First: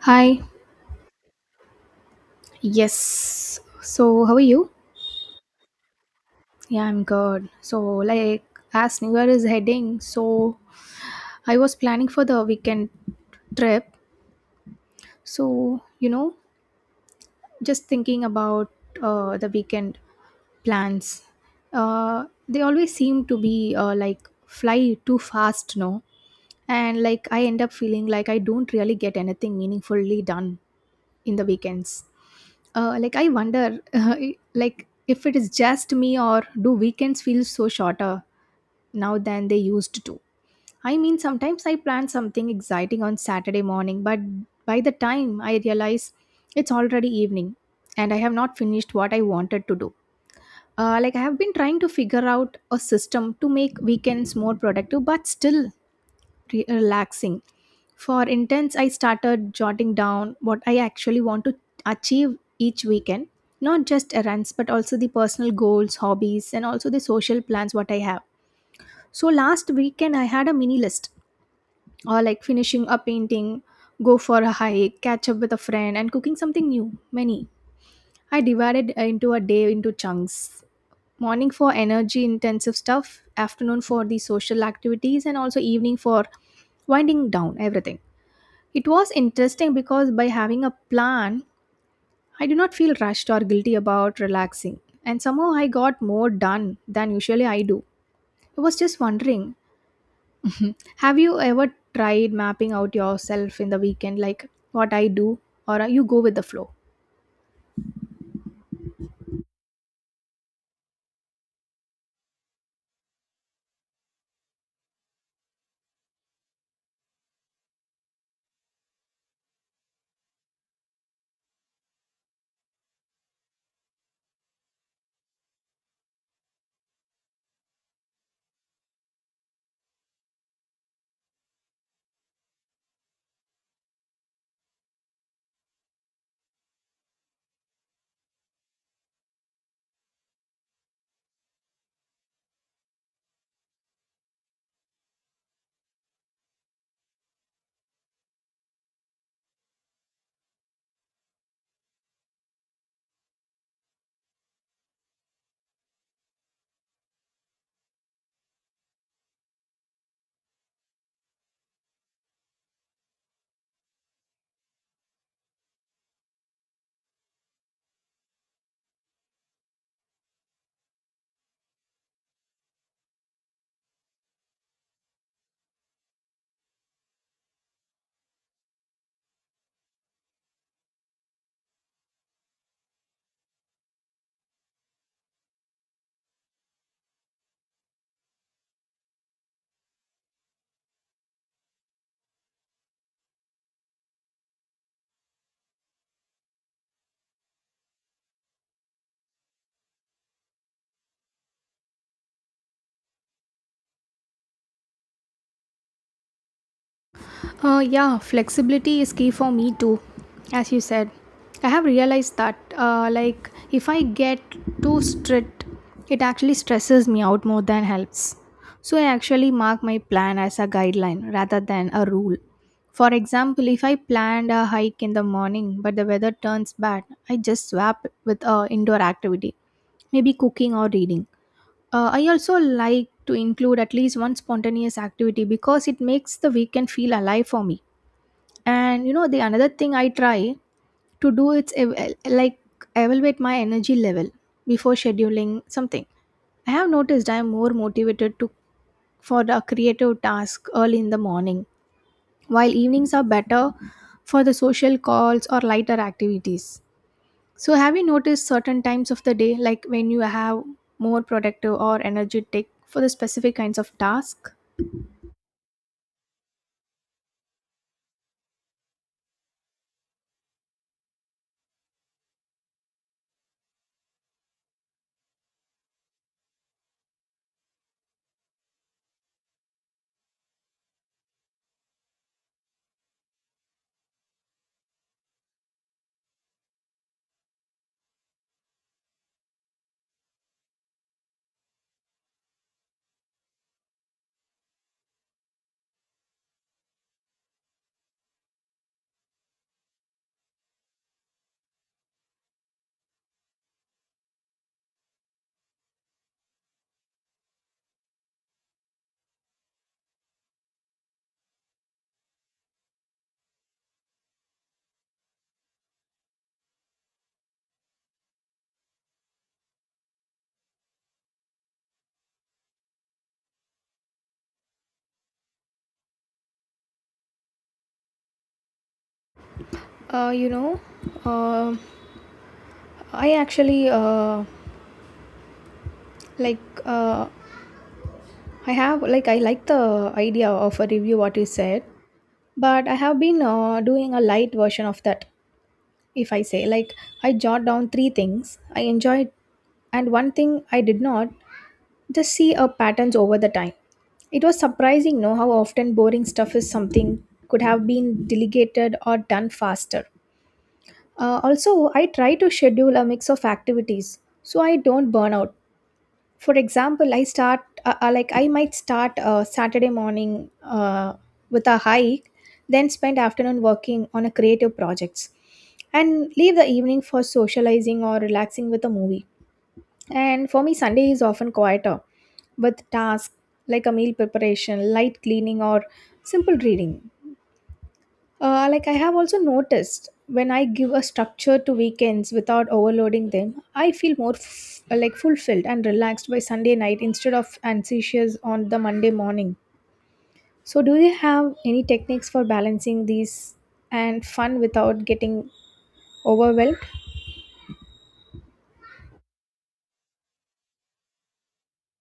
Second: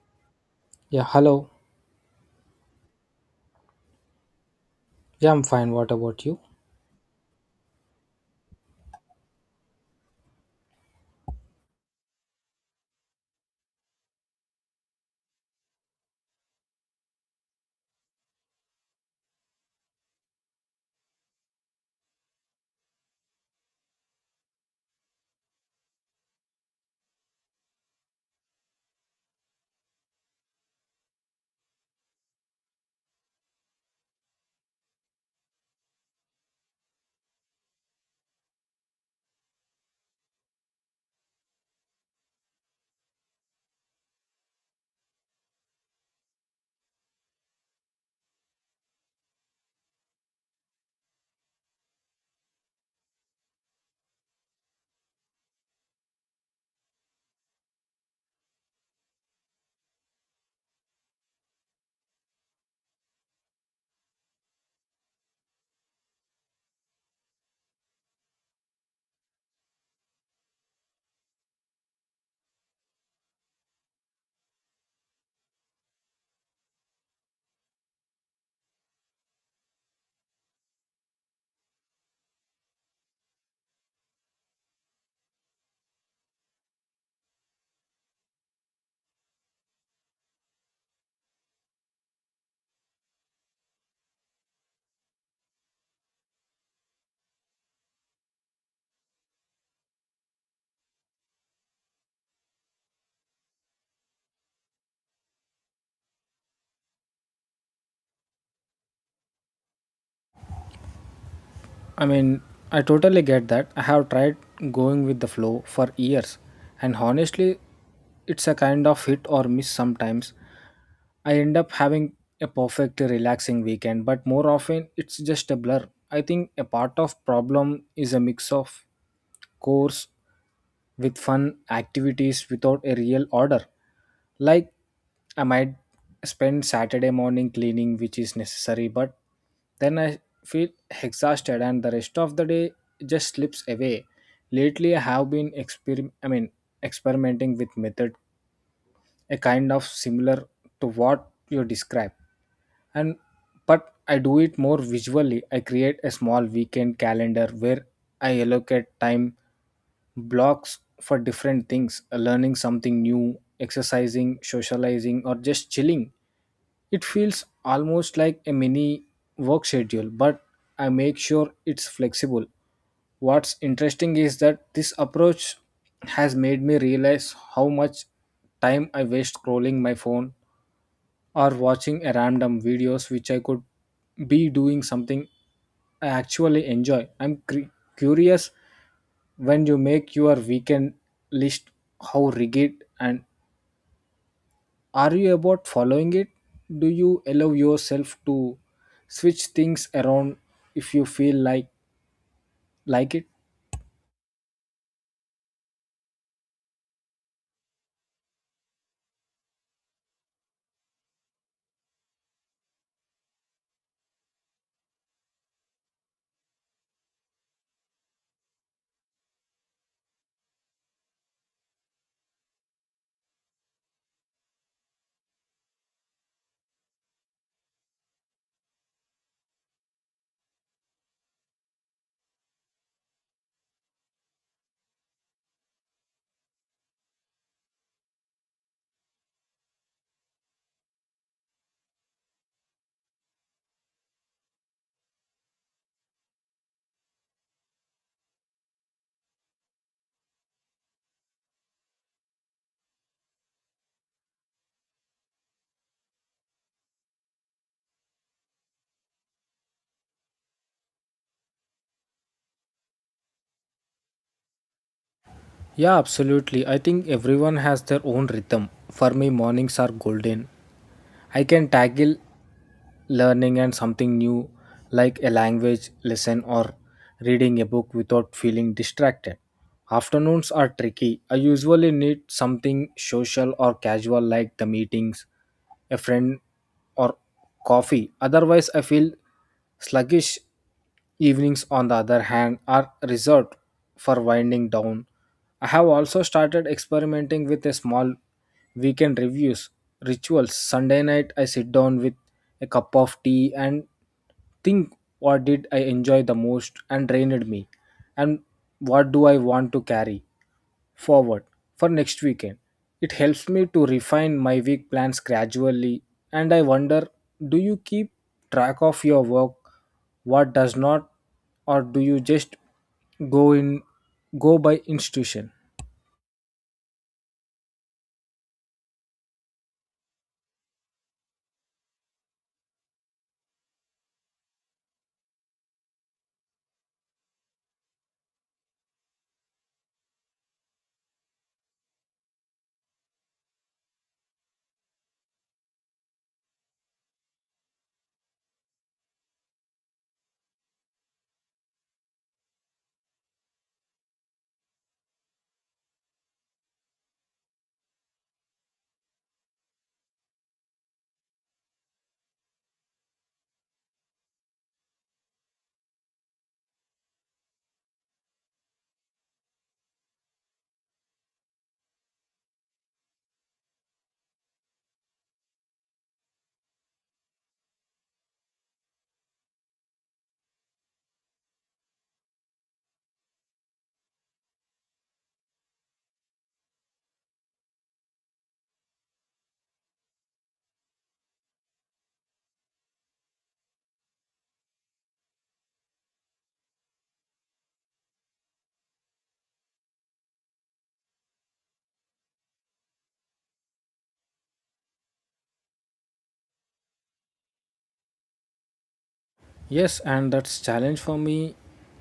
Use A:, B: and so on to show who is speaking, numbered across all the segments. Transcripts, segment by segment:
A: Hi.
B: Yeah, hello.
A: Yes. So, how are you?
B: Yeah, I'm fine. What about you?
A: Yeah, I'm good. So, like, as New Year is heading, so I was planning for the weekend trip. So, you know, just thinking about the weekend plans. They always seem to be, like, fly too fast, no? And like, I end up feeling like I don't really get anything meaningfully done in the weekends. Like I wonder, like if it is just me or do weekends feel so shorter now than they used to? I mean, sometimes I plan something exciting on Saturday morning, but by the time I realize it's already evening and I have not finished what I wanted to do. Like I have been trying to figure out a system to make weekends more productive, but still relaxing. For intense, I started jotting down what I actually want to achieve each weekend, not just errands, but also the personal goals, hobbies, and also the social plans what I have. So last weekend, I had a mini list, or like finishing a painting, go for a hike, catch up with a friend, and cooking something new. Many. I divided into a day into chunks: morning for energy intensive stuff, afternoon for the social activities, and also evening for winding down everything. It was interesting because by having a plan, I do not feel rushed or guilty about relaxing. And somehow I got more done than usually I do. I was just wondering, have you ever tried mapping out yourself in the weekend, like what I do, or you go with the flow?
B: I mean, I totally get that. I have tried going with the flow for years, and honestly, it's a kind of hit or miss sometimes. I end up having a perfectly relaxing weekend, but more often it's just a blur. I think a part of problem is a mix of course with fun activities without a real order. Like, I might spend Saturday morning cleaning, which is necessary, but then I feel exhausted and the rest of the day just slips away. Lately, I have been experimenting with method, a kind of similar to what you describe and but I do it more visually. I create a small weekend calendar where I allocate time blocks for different things, learning something new, exercising, socializing, or just chilling. It feels almost like a mini work schedule, but I make sure it's flexible. What's interesting is that this approach has made me realize how much time I waste scrolling my phone or watching a random videos which I could be doing something I actually enjoy. Curious, when you make your weekend list, how rigid and are you about following it? Do you allow yourself to switch things around if you feel like it?
A: Yeah, flexibility is key for me too, as you said. I have realized that, like, if I get too strict, it actually stresses me out more than helps. So I actually mark my plan as a guideline rather than a rule. For example, if I planned a hike in the morning but the weather turns bad, I just swap with a indoor activity, maybe cooking or reading. I also like to include at least one spontaneous activity because it makes the weekend feel alive for me. And you know the another thing I try to do, it's, like, evaluate my energy level before scheduling something. I have noticed I am more motivated to for a creative task early in the morning, while evenings are better for the social calls or lighter activities. So have you noticed certain times of the day like when you have more productive or energetic for the specific kinds of task?
B: Yeah, absolutely, I think everyone has their own rhythm. For me mornings are golden. I can tackle learning and something new, like a language lesson or reading a book without feeling distracted. Afternoons are tricky. I usually need something social or casual like the meetings, a friend or coffee. Otherwise, I feel sluggish. Evenings, on the other hand, are reserved for winding down. I have also started experimenting with a small weekend reviews rituals. Sunday night, I sit down with a cup of tea and think, what did I enjoy the most and drained me, and what do I want to carry forward for next weekend. It helps me to refine my week plans gradually, and I wonder, do you keep track of your work, what does not, or do you just go in go by institution?
A: uh, you know, uh, I actually, like uh, I have like I like the idea of a review what you said, but I have been doing a light version of that. If I say like I jot down three things I enjoyed and one thing I did not, just see a patterns over the time. It was surprising, no, how often boring stuff is something could have been delegated or done faster. Also, I try to schedule a mix of activities so I don't burn out. For example, I start like I might start Saturday morning with a hike, then spend afternoon working on a creative projects, and leave the evening for socializing or relaxing with a movie. And for me Sunday is often quieter, with tasks like a meal preparation, light cleaning, or simple reading. Like I have also noticed when I give a structure to weekends without overloading them, I feel more, like, fulfilled and relaxed by Sunday night instead of anxious on the Monday morning. So, do you have any techniques for balancing these and fun without getting overwhelmed?
B: Yes, and that's challenge for me.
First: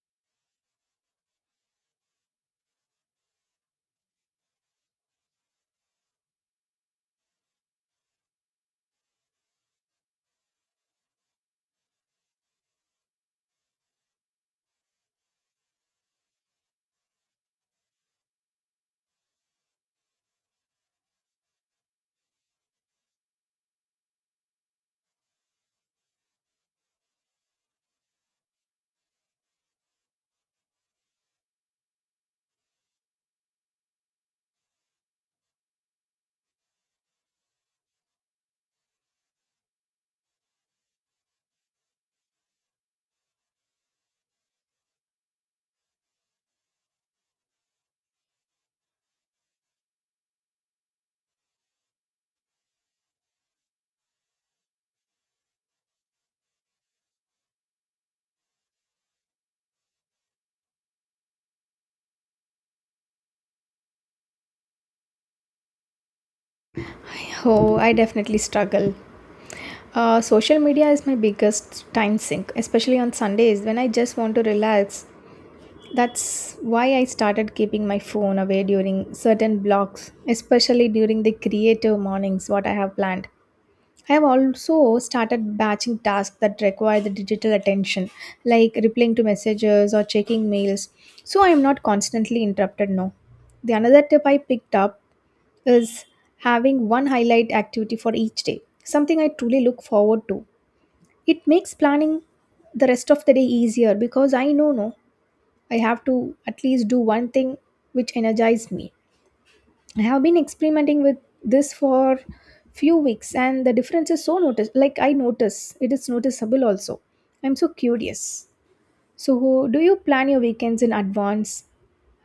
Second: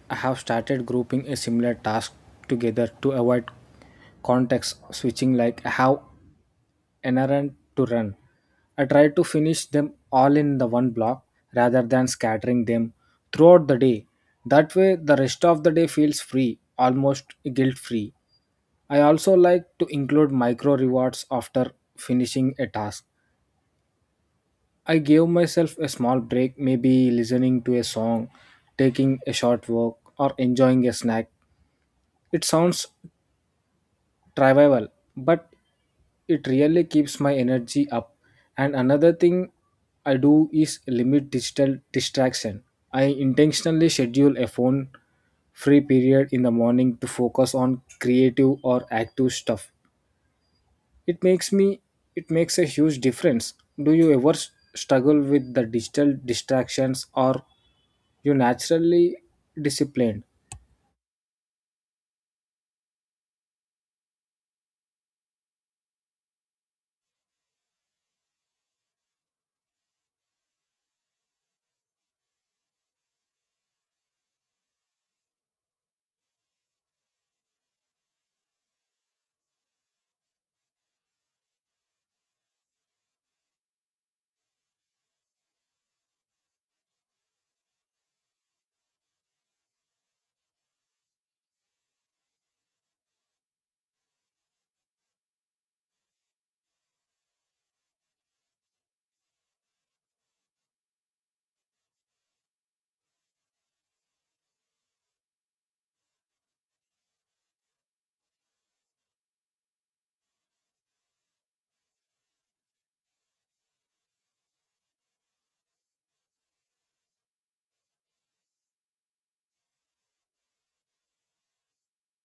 B: I have started grouping a similar task together to avoid context switching. Like I have errand to run, I tried to finish them all in the one block rather than scattering them throughout the day. That way, the rest of the day feels free, almost guilt free. I also like to include micro rewards after finishing a task. I gave myself a small break, maybe listening to a song, taking a short walk, or enjoying a snack. It sounds revival, but it really keeps my energy up. And another thing I do is limit digital distraction. I intentionally schedule a phone free period in the morning to focus on creative or active stuff. It makes me it makes a huge difference. Do you ever struggle with the digital distractions or you naturally disciplined?
A: Oh, I definitely struggle. Social media is my biggest time sink, especially on Sundays when I just want to relax. That's why I started keeping my phone away during certain blocks, especially during the creative mornings, what I have planned. I have also started batching tasks that require the digital attention, like replying to messages or checking mails, so I am not constantly interrupted now. The another tip I picked up is having one highlight activity for each day, something I truly look forward to. It makes planning the rest of the day easier because I know no I have to at least do one thing which energizes me. I have been experimenting with this for few weeks and the difference is so notice like I notice it is noticeable also. I'm so curious. So do you plan your weekends in advance,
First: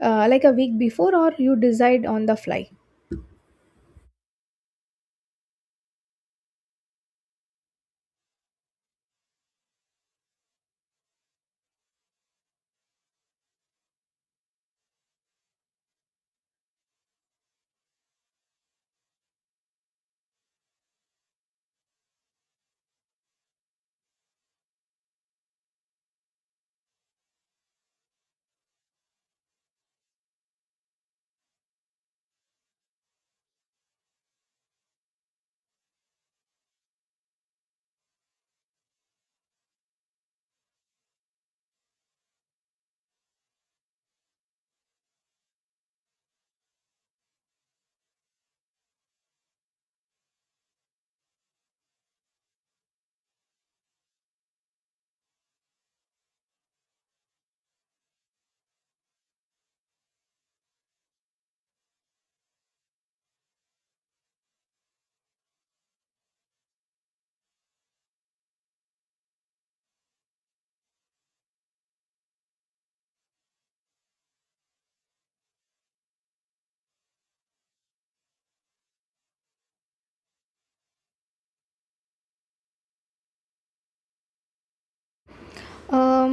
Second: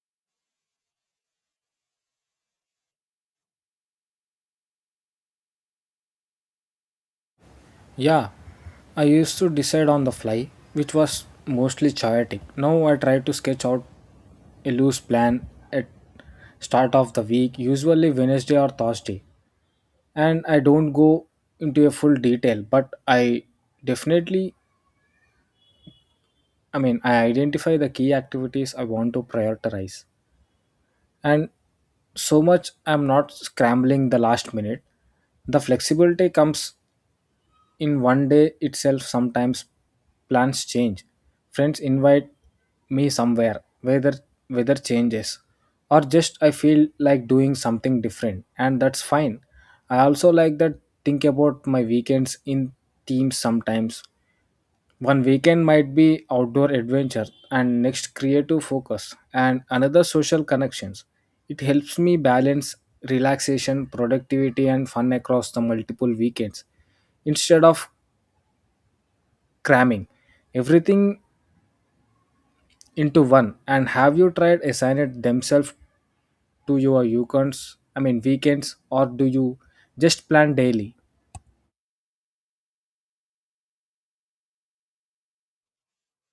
A: like a week before, or you decide on the fly?
B: Yeah, I used to decide on the fly, which was mostly chaotic. Now I try to sketch out a loose plan at start of the week, usually Wednesday or Thursday. And I don't go into a full detail, but I definitely, I identify the key activities I want to prioritize. And so much I'm not scrambling the last minute. The flexibility comes in one day itself. Sometimes plans change, friends invite me somewhere, whether weather changes, or just I feel like doing something different, and that's fine. I also like that think about my weekends in themes. Sometimes one weekend might be outdoor adventure, and next creative focus, and another social connections. It helps me balance relaxation, productivity, and fun across the multiple weekends instead of cramming everything into one. And have you tried assigning it themselves to your weekends? I mean weekends, or do you just plan daily?
A: Um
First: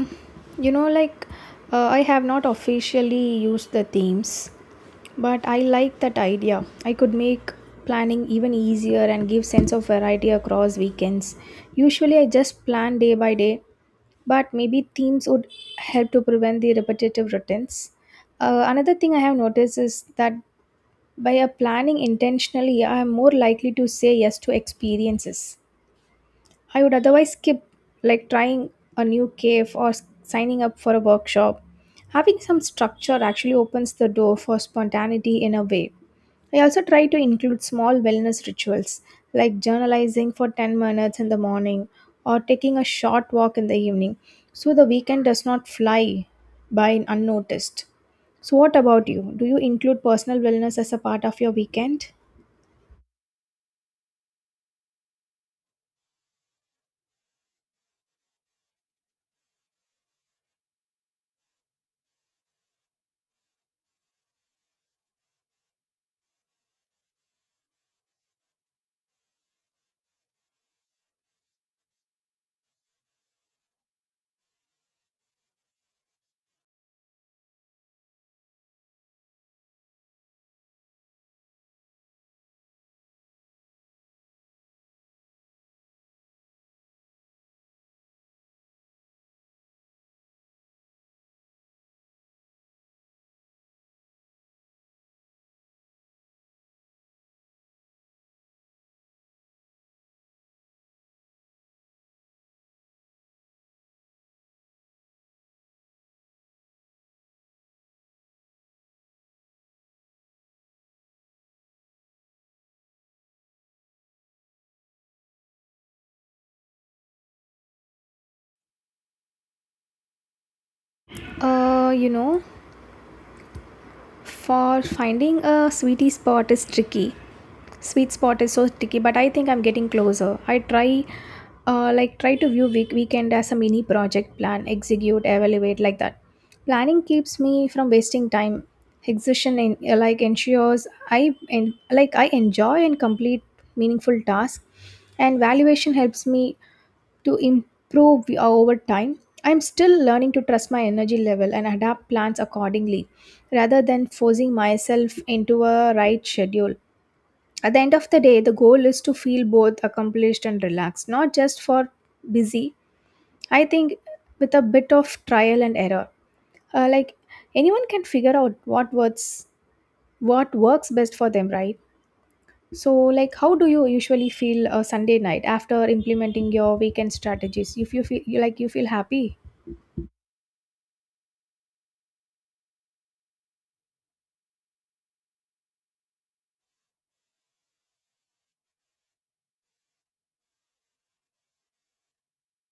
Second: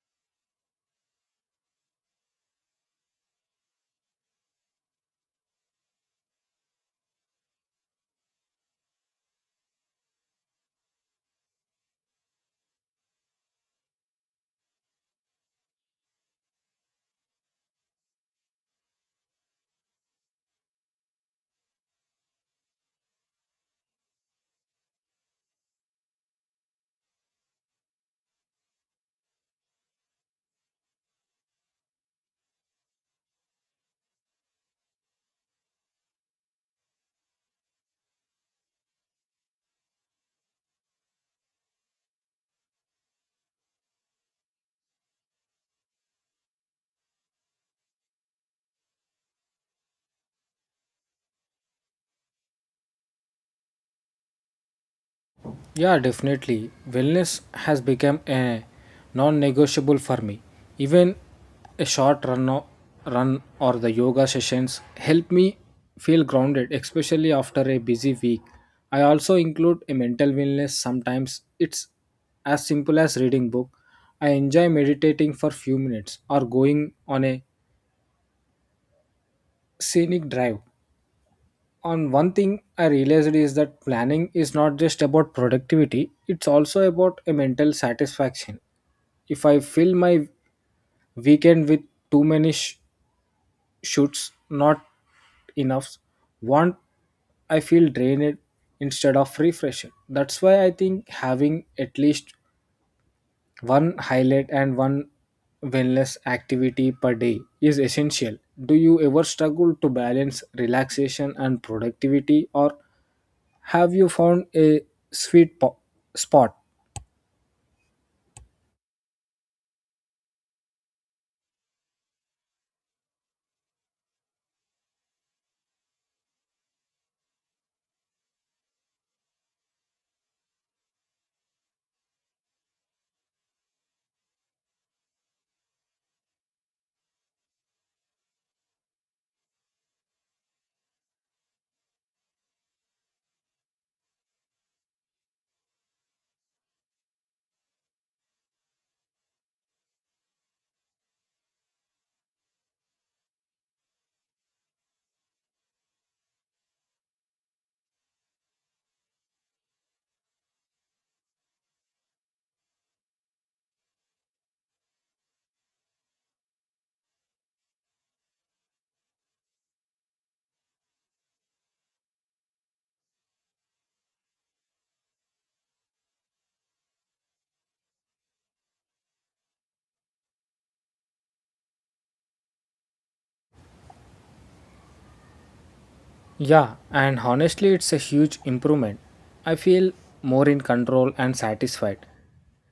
A: you know like I have not officially used the themes. But I like that idea. I could make planning even easier and give sense of variety across weekends. Usually I just plan day by day, but maybe themes would help to prevent the repetitive routines. Another thing I have noticed is that by planning intentionally, I am more likely to say yes to experiences I would otherwise skip, like trying a new cave or signing up for a workshop. Having some structure actually opens the door for spontaneity in a way. I also try to include small wellness rituals like journalizing for 10 minutes in the morning or taking a short walk in the evening so the weekend does not fly by unnoticed. So, what about you? Do you include personal wellness as a part of your weekend?
B: Yeah, definitely. Wellness has become a non-negotiable for me. Even a short run or the yoga sessions help me feel grounded, especially after a busy week. I also include a mental wellness. Sometimes it's as simple as reading book. I enjoy meditating for few minutes or going on a scenic drive. On one thing I realized is that planning is not just about productivity, it's also about a mental satisfaction. If I fill my weekend with too many shoots not enough want, I feel drained instead of refreshed. That's why I think having at least one highlight and one wellness activity per day is essential. Do you ever struggle to balance relaxation and productivity, or have you found a sweet po- spot?
A: Uh, you know, For finding a sweet spot is so tricky, but I think I'm getting closer. I try, like, try to view weekend as a mini project: plan, execute, evaluate, like that. Planning keeps me from wasting time. Execution in, like ensures I en- like I enjoy and complete meaningful tasks, and valuation helps me to improve over time. I'm still learning to trust my energy level and adapt plans accordingly rather than forcing myself into a right schedule. At the end of the day, the goal is to feel both accomplished and relaxed, not just for busy. I think with a bit of trial and error, like, anyone can figure out what works best for them, right? So like how do you usually feel a Sunday night after implementing your weekend strategies? If you feel happy?
B: Yeah, and honestly, it's a huge improvement. I feel more in control and satisfied.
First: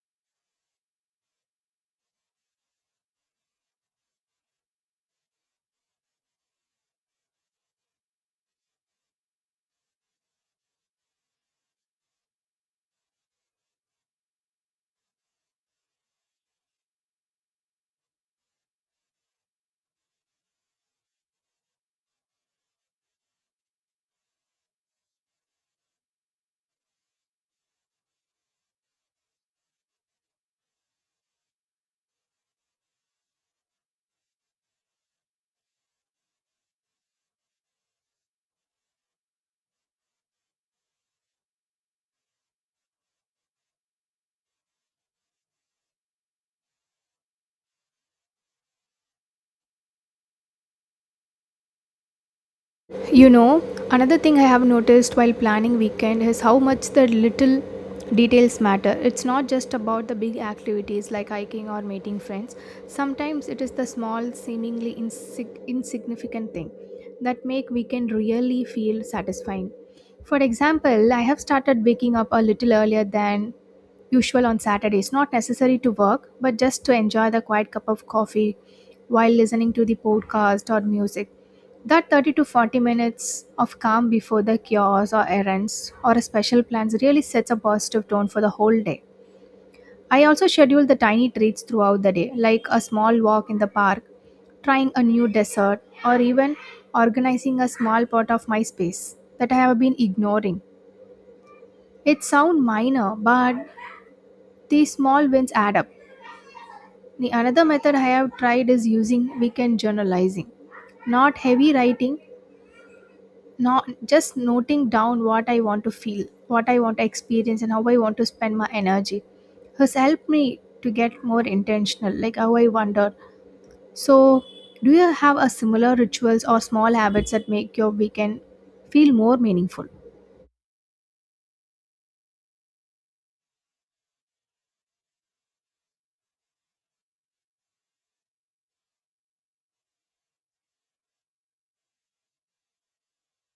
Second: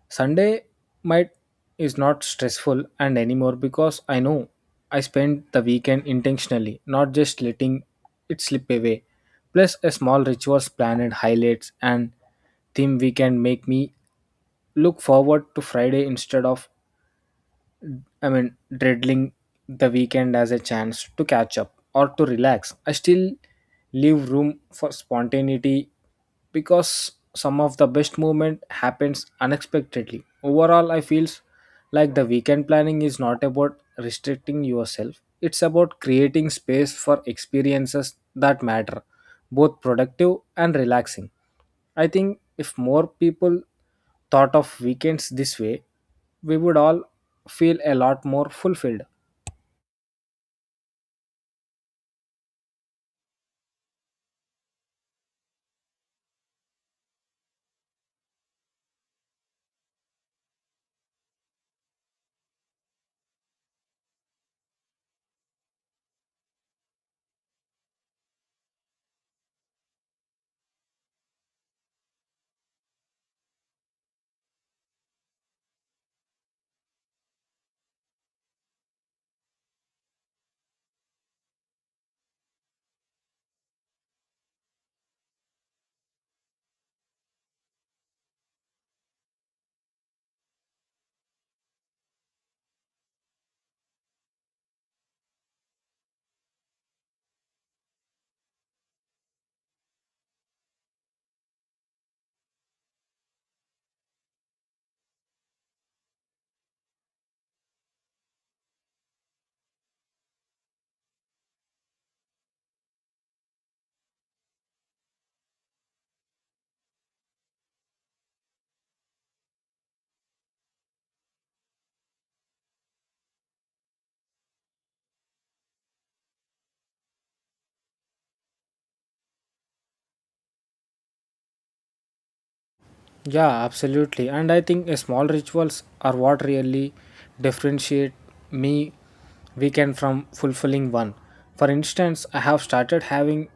B: Sunday might is not stressful and anymore because I know I spent the weekend intentionally, not just letting it slip away. Plus, a small rituals planned highlights and theme weekend make me look forward to Friday instead of, dreading the weekend as a chance to catch up or to relax. I still leave room for spontaneity because some of the best movement happens unexpectedly. Overall, I feel like the weekend planning is not about restricting yourself. It's about creating space for experiences that matter, both productive and relaxing. I think if more people thought of weekends this way, we would all feel a lot more fulfilled.
A: You know, another thing I have noticed while planning weekend is how much the little details matter. It's not just about the big activities like hiking or meeting friends. Sometimes it is the small, seemingly insignificant thing that make weekend really feel satisfying. For example, I have started waking up a little earlier than usual on Saturdays, not necessary to work, but just to enjoy the quiet cup of coffee while listening to the podcast or music. That 30 to 40 minutes of calm before the cures or errands or a special plans really sets a positive tone for the whole day. I also schedule the tiny treats throughout the day, like a small walk in the park, trying a new dessert, or even organizing a small part of my space that I have been ignoring. It sounds minor, but these small wins add up. The another method I have tried is using weekend journalizing, not heavy writing, not just noting down what I want to feel, what I want to experience, and how I want to spend my energy, has helped me to get more intentional, like how I wonder. So, do you have a similar rituals or small habits that make your weekend feel more meaningful?
B: Yeah, absolutely. And I think a small rituals are what really differentiate me weekend from fulfilling one. For instance, I have started having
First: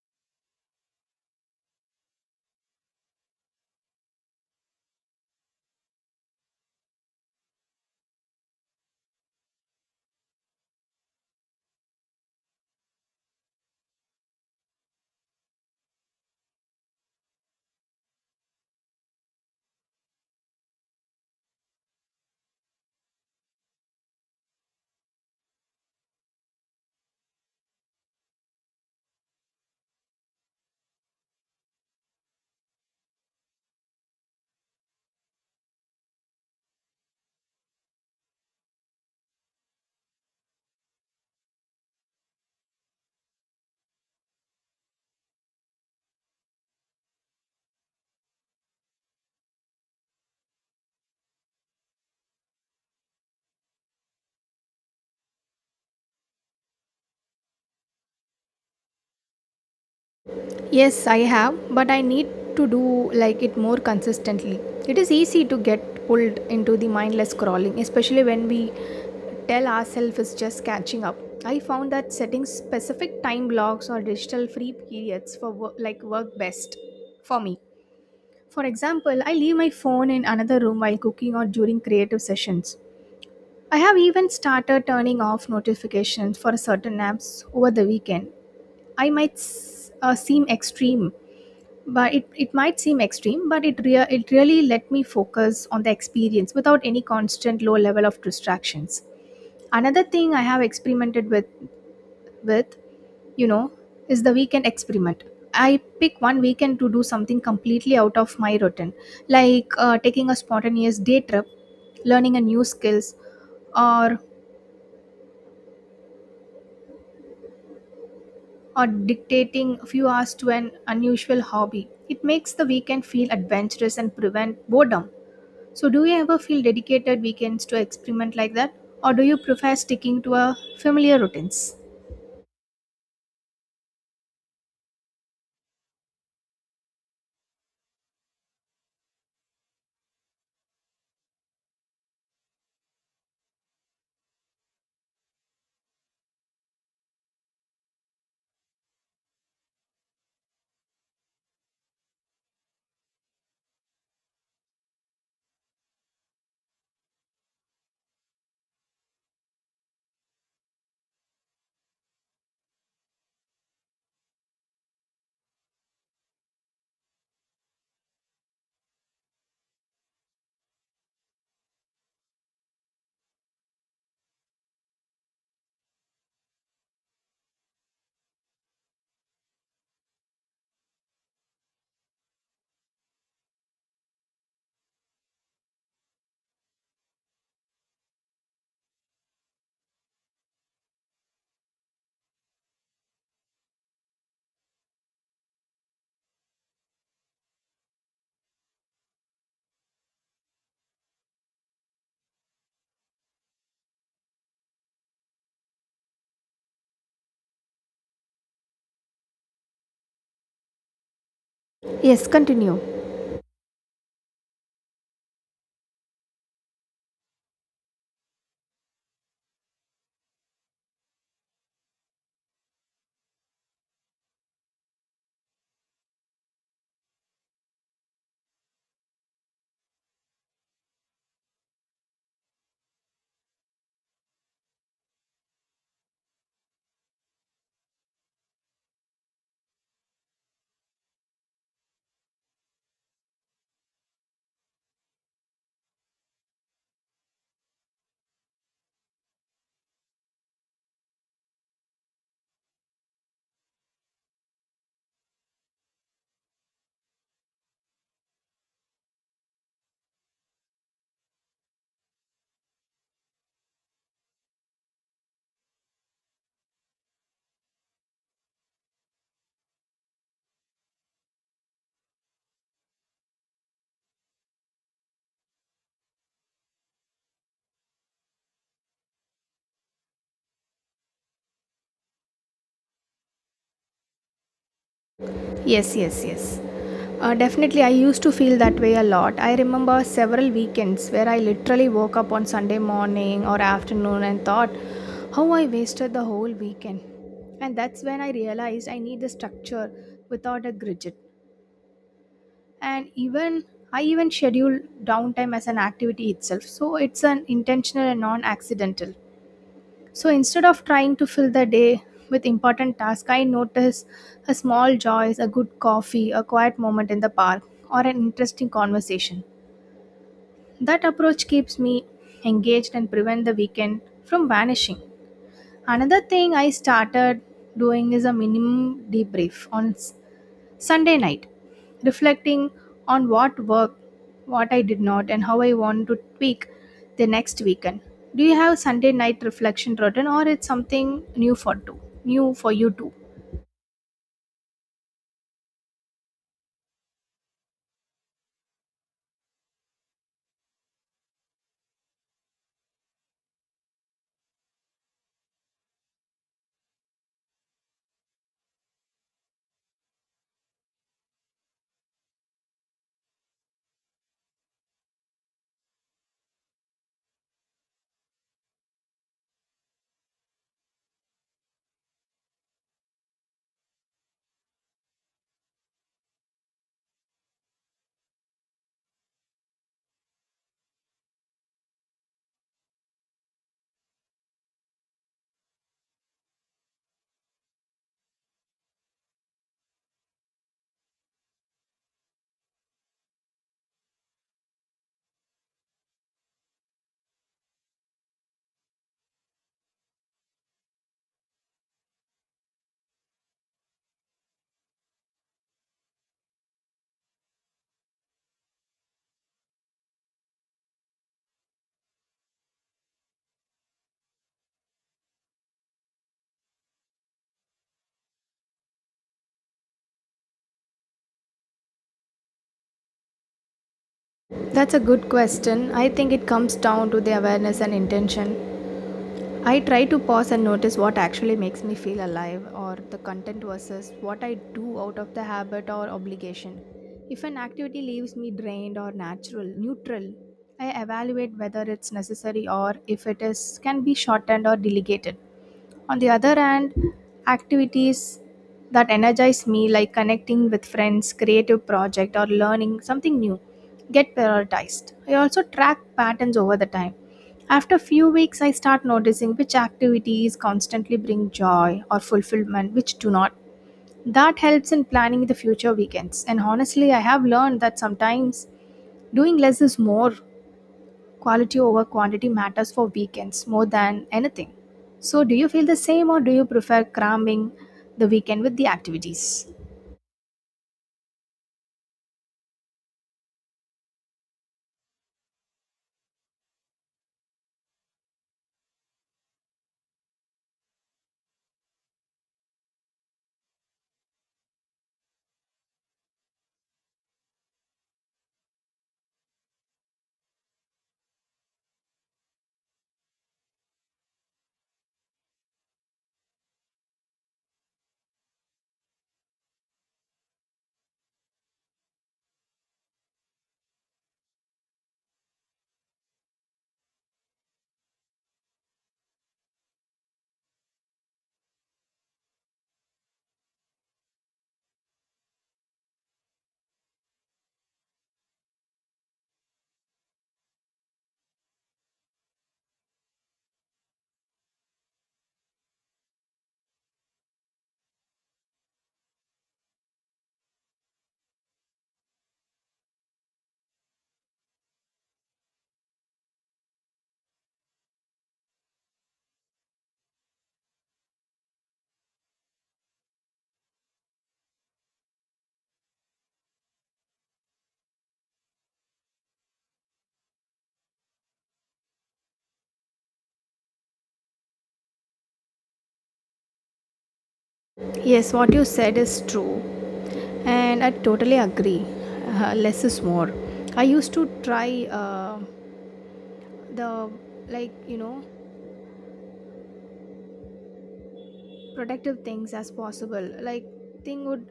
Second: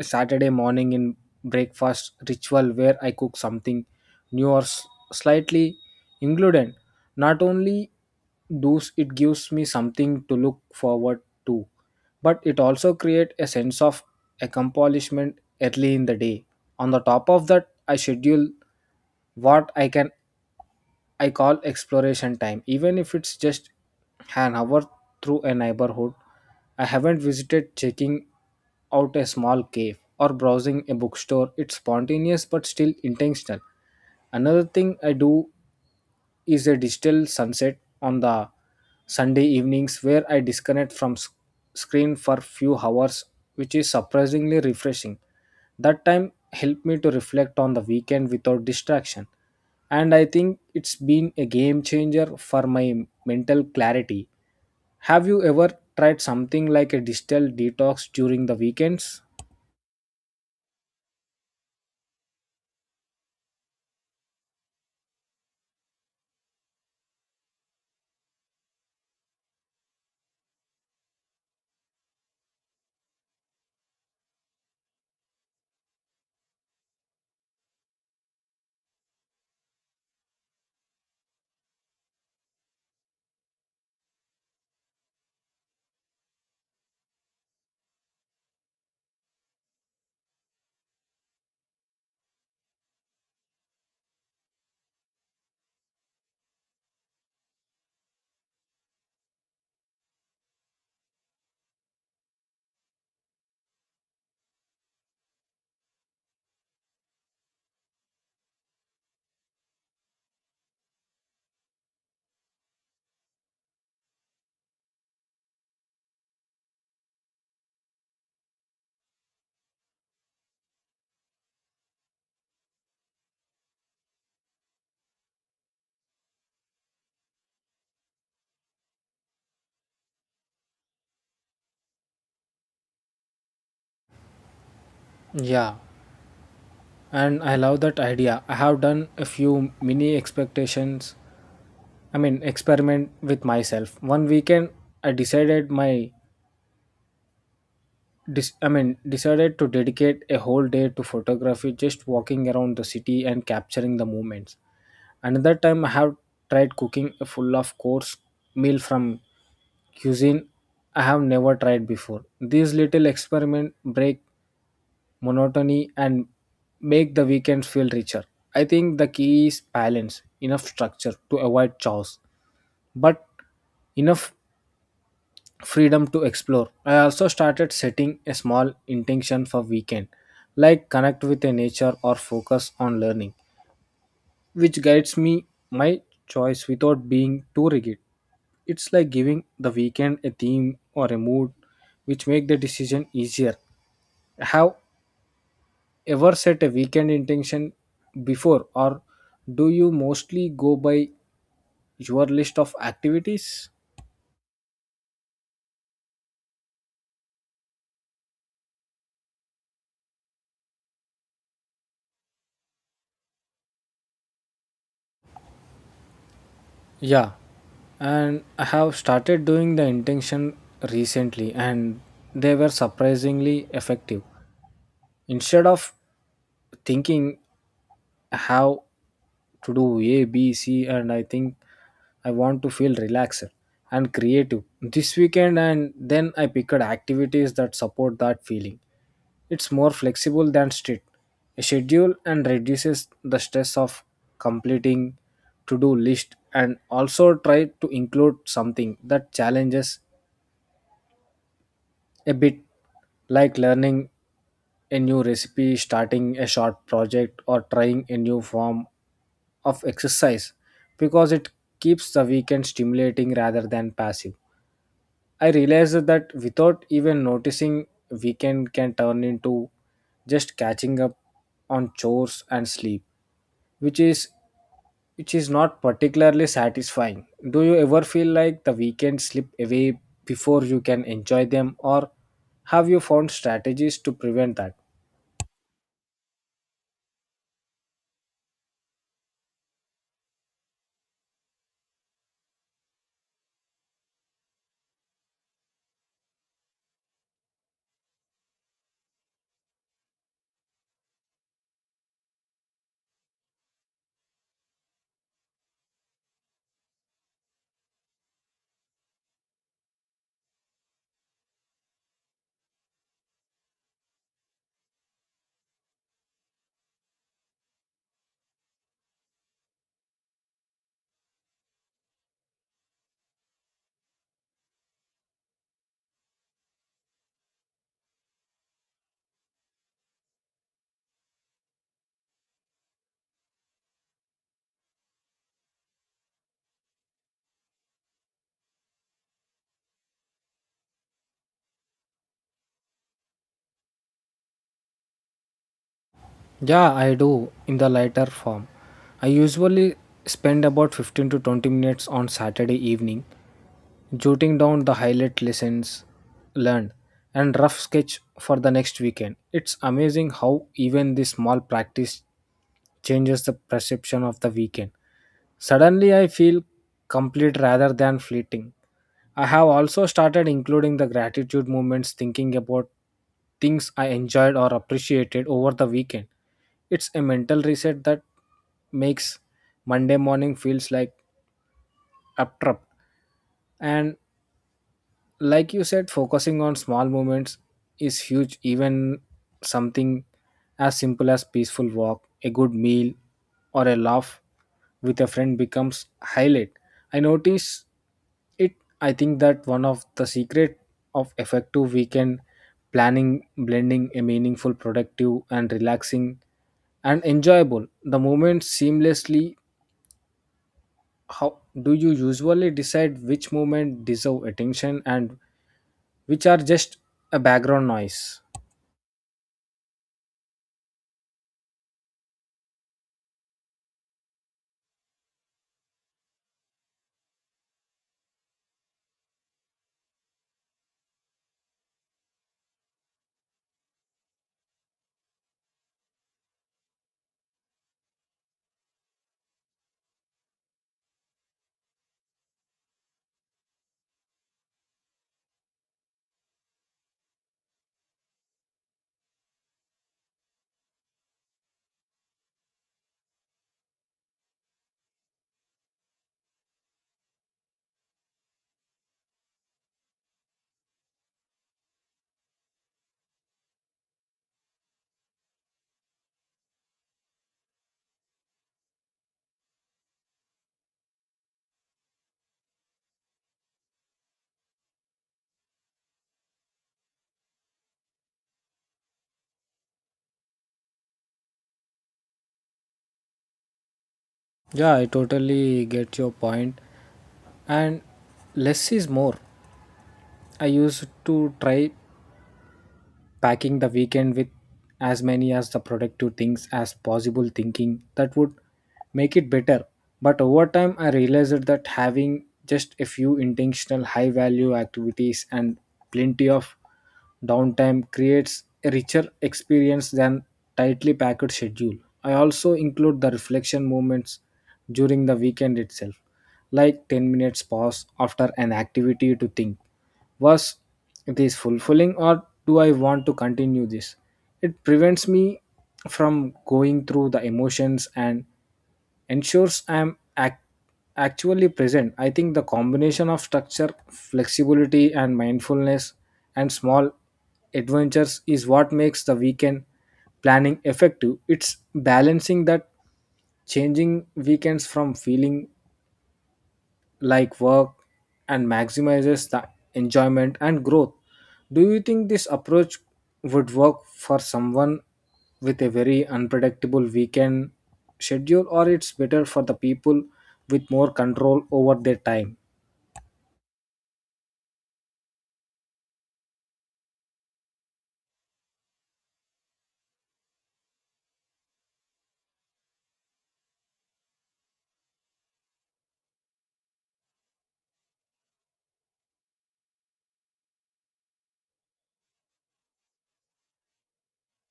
B: Saturday morning in breakfast ritual where I cook something new or slightly included. Not only does it gives me something to look forward to, but it also creates a sense of accomplishment early in the day. On the top of that, I schedule what I can I call exploration time, even if it's just an hour through a neighborhood. I haven't visited checking out a small cave or browsing a bookstore. It's spontaneous but still intentional. Another thing I do is a digital sunset on the Sunday evenings where I disconnect from screen for few hours, which is surprisingly refreshing. That time helped me to reflect on the weekend without distraction, and I think it's been a game changer for my mental clarity. Have you ever tried something like a digital detox during the weekends?
A: Yes, I have, but I need to do like it more consistently. It is easy to get pulled into the mindless scrolling, especially when we tell ourselves it's just catching up. I found that setting specific time blocks or digital free periods for work, like work best for me. For example, I leave my phone in another room while cooking or during creative sessions. I have even started turning off notifications for certain apps over the weekend. I might s- seem extreme, but It might seem extreme but it it really let me focus on the experience without any constant low level of distractions. Another thing I have experimented with, with you know is the weekend experiment. I pick one weekend to do something completely out of my routine, like taking a spontaneous day trip, learning a new skills, or or dictating a few hours to an unusual hobby. It makes the weekend feel adventurous and prevent boredom. So, do you ever feel dedicated weekends to experiment like that? Or do you prefer sticking to a familiar routines?
B: Yeah, and I love that idea. I have done a few mini experiment with myself. One weekend, I decided my, dis- I mean, decided to dedicate a whole day to photography, just walking around the city and capturing the moments. Another time, I have tried cooking a full of course meal from cuisine I have never tried before. These little experiment break monotony and make the weekends feel richer. I think the key is balance, enough structure to avoid chaos, but enough freedom to explore. I also started setting a small intention for weekend, like connect with a nature or focus on learning, which guides me my choice without being too rigid. It's like giving the weekend a theme or a mood which make the decision easier. Have ever set a weekend intention before, or do you mostly go by your list of activities?
A: Yes, continue.
B: Yeah, and I have started doing the intention recently, and they were surprisingly effective. Instead of thinking how to do A, B, C, and I think I want to feel relaxed and creative this weekend, and then I picked activities that support that feeling. It's more flexible than strict a schedule and reduces the stress of completing to do list, and also try to include something that challenges a bit, like learning a new recipe, starting a short project, or trying a new form of exercise because it keeps the weekend stimulating rather than passive. I realized that without even noticing, weekend can turn into just catching up on chores and sleep, which is which is not particularly satisfying. Do you ever feel like the weekends slip away before you can enjoy them, or have you found strategies to prevent that?
A: Yes, yes, yes. Definitely, I used to feel that way a lot. I remember several weekends where I literally woke up on Sunday morning or afternoon and thought, how I wasted the whole weekend. And that's when I realized I need the structure without a gridget. And even I even schedule downtime as an activity itself. So it's an intentional and non accidental. So instead of trying to fill the day with important tasks, I notice a small joys, a good coffee, a quiet moment in the park, or an interesting conversation. That approach keeps me engaged and prevent the weekend from vanishing. Another thing I started doing is a minimum debrief on Sunday night, reflecting on what worked, what I did not, and how I want to tweak the next weekend. Do you have Sunday night reflection routine, or it's something new for too? New for you too.
B: Yeah, I do in the lighter form. I usually spend about 15 to 20 minutes on Saturday evening jotting down the highlight lessons learned and rough sketch for the next weekend. It's amazing how even this small practice changes the perception of the weekend. Suddenly, I feel complete rather than fleeting. I have also started including the gratitude moments, thinking about things I enjoyed or appreciated over the weekend. It's a mental reset that makes Monday morning feels like abrupt. And like you said, focusing on small moments is huge. Even something as simple as peaceful walk, a good meal, or a laugh with a friend becomes highlight I notice it. I think that one of the secret of effective weekend planning, blending a meaningful, productive, and relaxing, and enjoyable the moment seamlessly. How do you usually decide which moment deserve attention and which are just a background noise?
A: That's a good question. I think it comes down to the awareness and intention. I try to pause and notice what actually makes me feel alive or the content versus what I do out of the habit or obligation. If an activity leaves me drained or natural, neutral, I evaluate whether it's necessary or if it is can be shortened or delegated. On the other hand, activities that energize me, like connecting with friends, creative project, or learning something new, get prioritized. I also track patterns over the time. After few weeks, I start noticing which activities constantly bring joy or fulfillment, which do not. That helps in planning the future weekends. And honestly, I have learned that sometimes doing less is more. Quality over quantity matters for weekends more than anything. So, do you feel the same or do you prefer cramming the weekend with the activities?
B: Yeah, I totally get your point. And less is more. I used to try packing the weekend with as many as the productive things as possible thinking that would make it better, but over time I realized that having just a few intentional high value activities and plenty of downtime creates a richer experience than tightly packed schedule. I also include the reflection moments during the weekend itself, like 10 minutes pause after an activity to think, was this fulfilling or do I want to continue this? It prevents me from going through the emotions and ensures I am actually present. I think the combination of structure, flexibility, and mindfulness and small adventures is what makes the weekend planning effective. It's balancing that changing weekends from feeling like work and maximizes the enjoyment and growth. Do you think this approach would work for someone with a very unpredictable weekend schedule, or it's better for the people with more control over their time?
A: Yes, what you said is true, and I totally agree. Less is more. I used to try the like you know protective things as possible. Like thing would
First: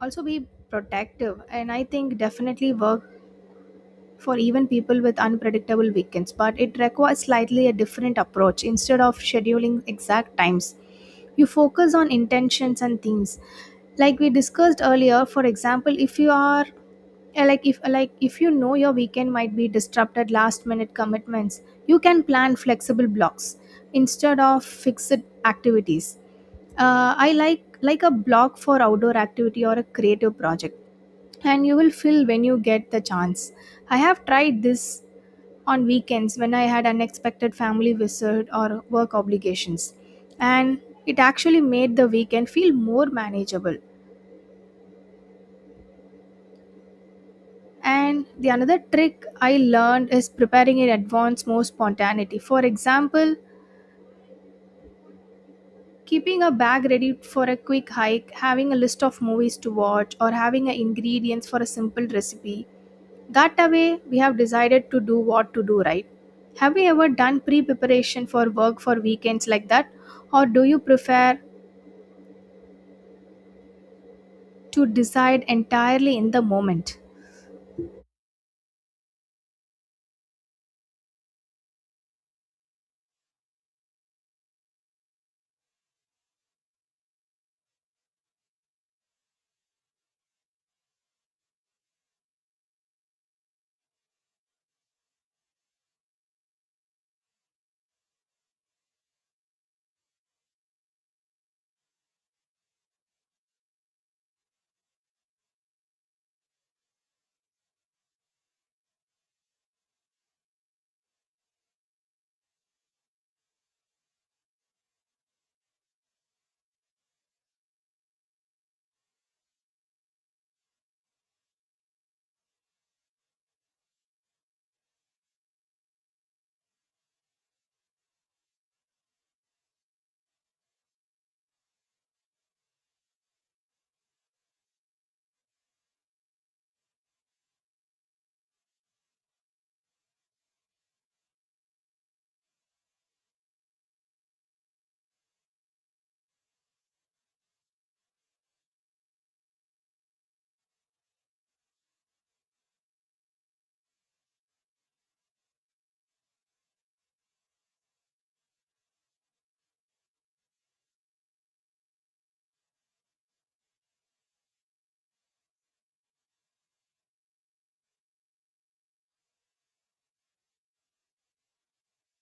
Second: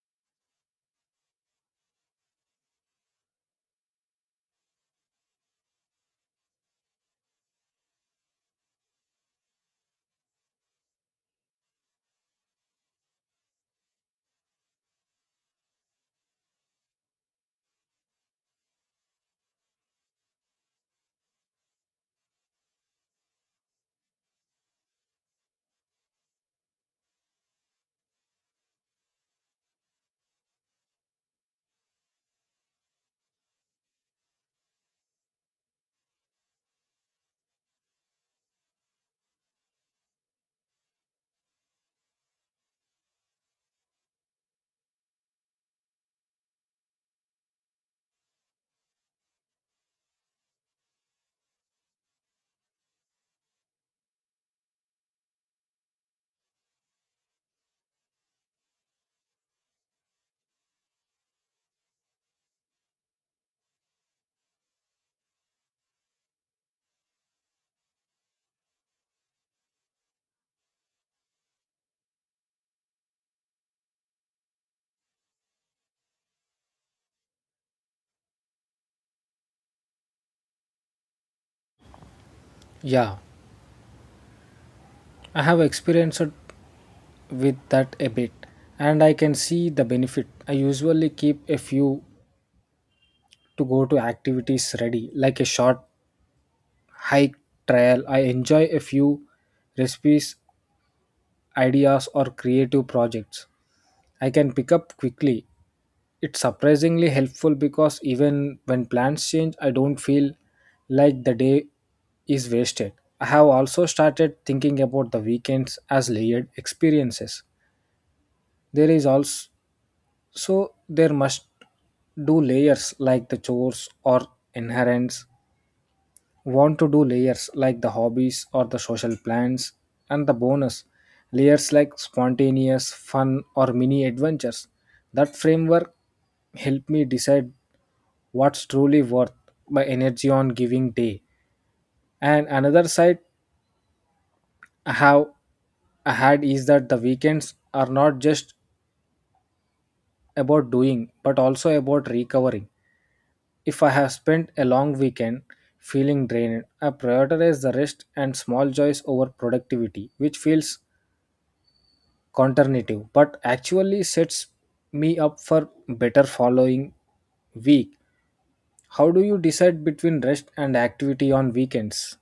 A: also be protective, and I think definitely work for even people with unpredictable weekends, but it requires slightly a different approach. Instead of scheduling exact times, you focus on intentions and themes. Like we discussed earlier, for example, if you are if your weekend might be disrupted last minute commitments, you can plan flexible blocks instead of fixed activities. I like a block for outdoor activity or a creative project and you will feel when you get the chance. I have tried this on weekends when I had unexpected family visit or work obligations, and it actually made the weekend feel more manageable. And the another trick I learned is preparing in advance more spontaneity. For example, keeping a bag ready for a quick hike, having a list of movies to watch, or having a ingredients for a simple recipe. That way we have decided to do what to do, right? Have you ever done preparation for work for weekends like that? Or do you prefer to decide entirely in the moment?
B: Yeah, I have experienced with that a bit, and I can see the benefit. I usually keep a few to go to activities ready, like a short hike trail. I enjoy a few recipes ideas or creative projects I can pick up quickly. It's surprisingly helpful because even when plans change, I don't feel like the day is wasted. I have also started thinking about the weekends as layered experiences. There is also so there must do layers like the chores or inherents want to do layers like the hobbies or the social plans and the bonus layers like spontaneous fun or mini adventures. That framework helped me decide what's truly worth my energy on giving day. And another side I have I had is that the weekends are not just about doing but also about recovering. If I have spent a long weekend feeling drained, I prioritize the rest and small joys over productivity, which feels counterintuitive but actually sets me up for better following week. How do you decide between rest and activity on weekends?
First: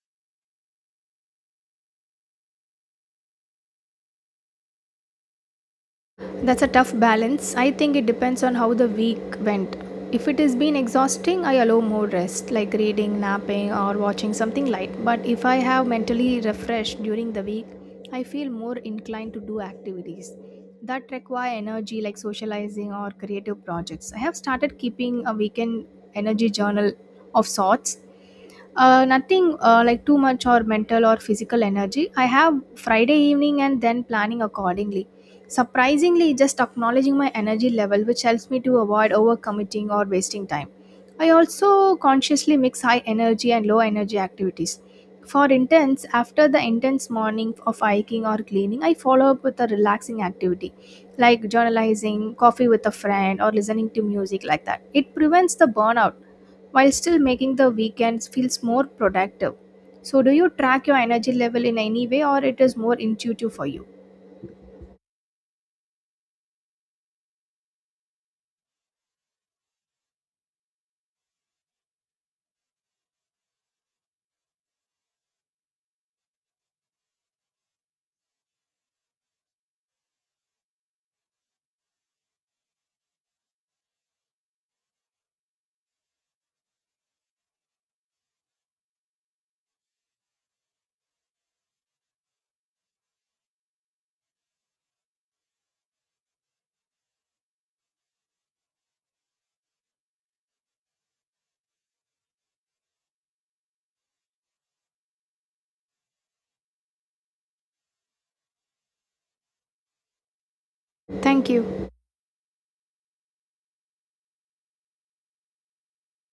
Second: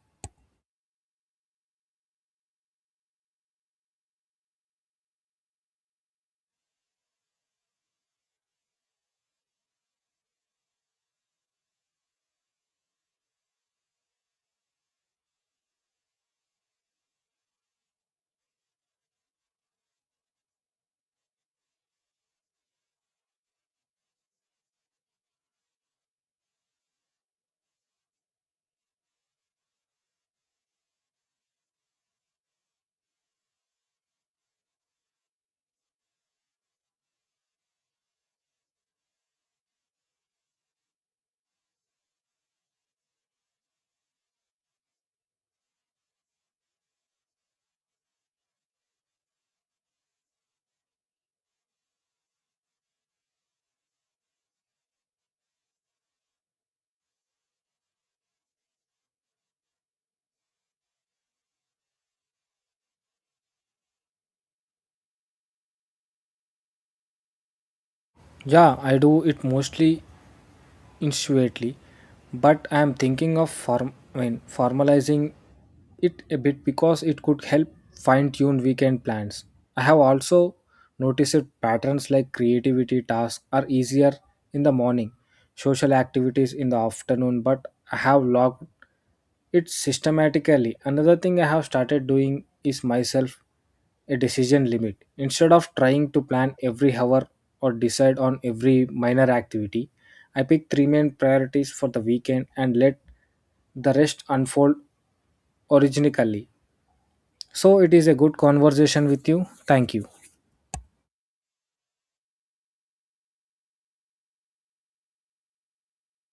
A: That's a tough balance. I think it depends on how the week went. If it has been exhausting, I allow more rest, like reading, napping, or watching something light. But if I have mentally refreshed during the week, I feel more inclined to do activities that require energy, like socializing or creative projects. I have started keeping a weekend energy journal of sorts, nothing like too much or mental or physical energy. I have Friday evening and then planning accordingly. Surprisingly, just acknowledging my energy level, which helps me to avoid overcommitting or wasting time. I also consciously mix high energy and low energy activities. For intense, after the intense morning of hiking or cleaning, I follow up with a relaxing activity like journalizing, coffee with a friend, or listening to music like that. It prevents the burnout while still making the weekends feels more productive. So do you track your energy level in any way or it is more intuitive for you?
B: Yeah, I do it mostly intuitively, but I am thinking of formalizing it a bit because it could help fine tune weekend plans. I have also noticed patterns like creativity tasks are easier in the morning, social activities in the afternoon, but I have logged it systematically. Another thing I have started doing is myself a decision limit. Instead of trying to plan every hour or decide on every minor activity, I pick three main priorities for the weekend and let the rest unfold originally. So it is a good conversation with you. Thank you.
A: Thank you.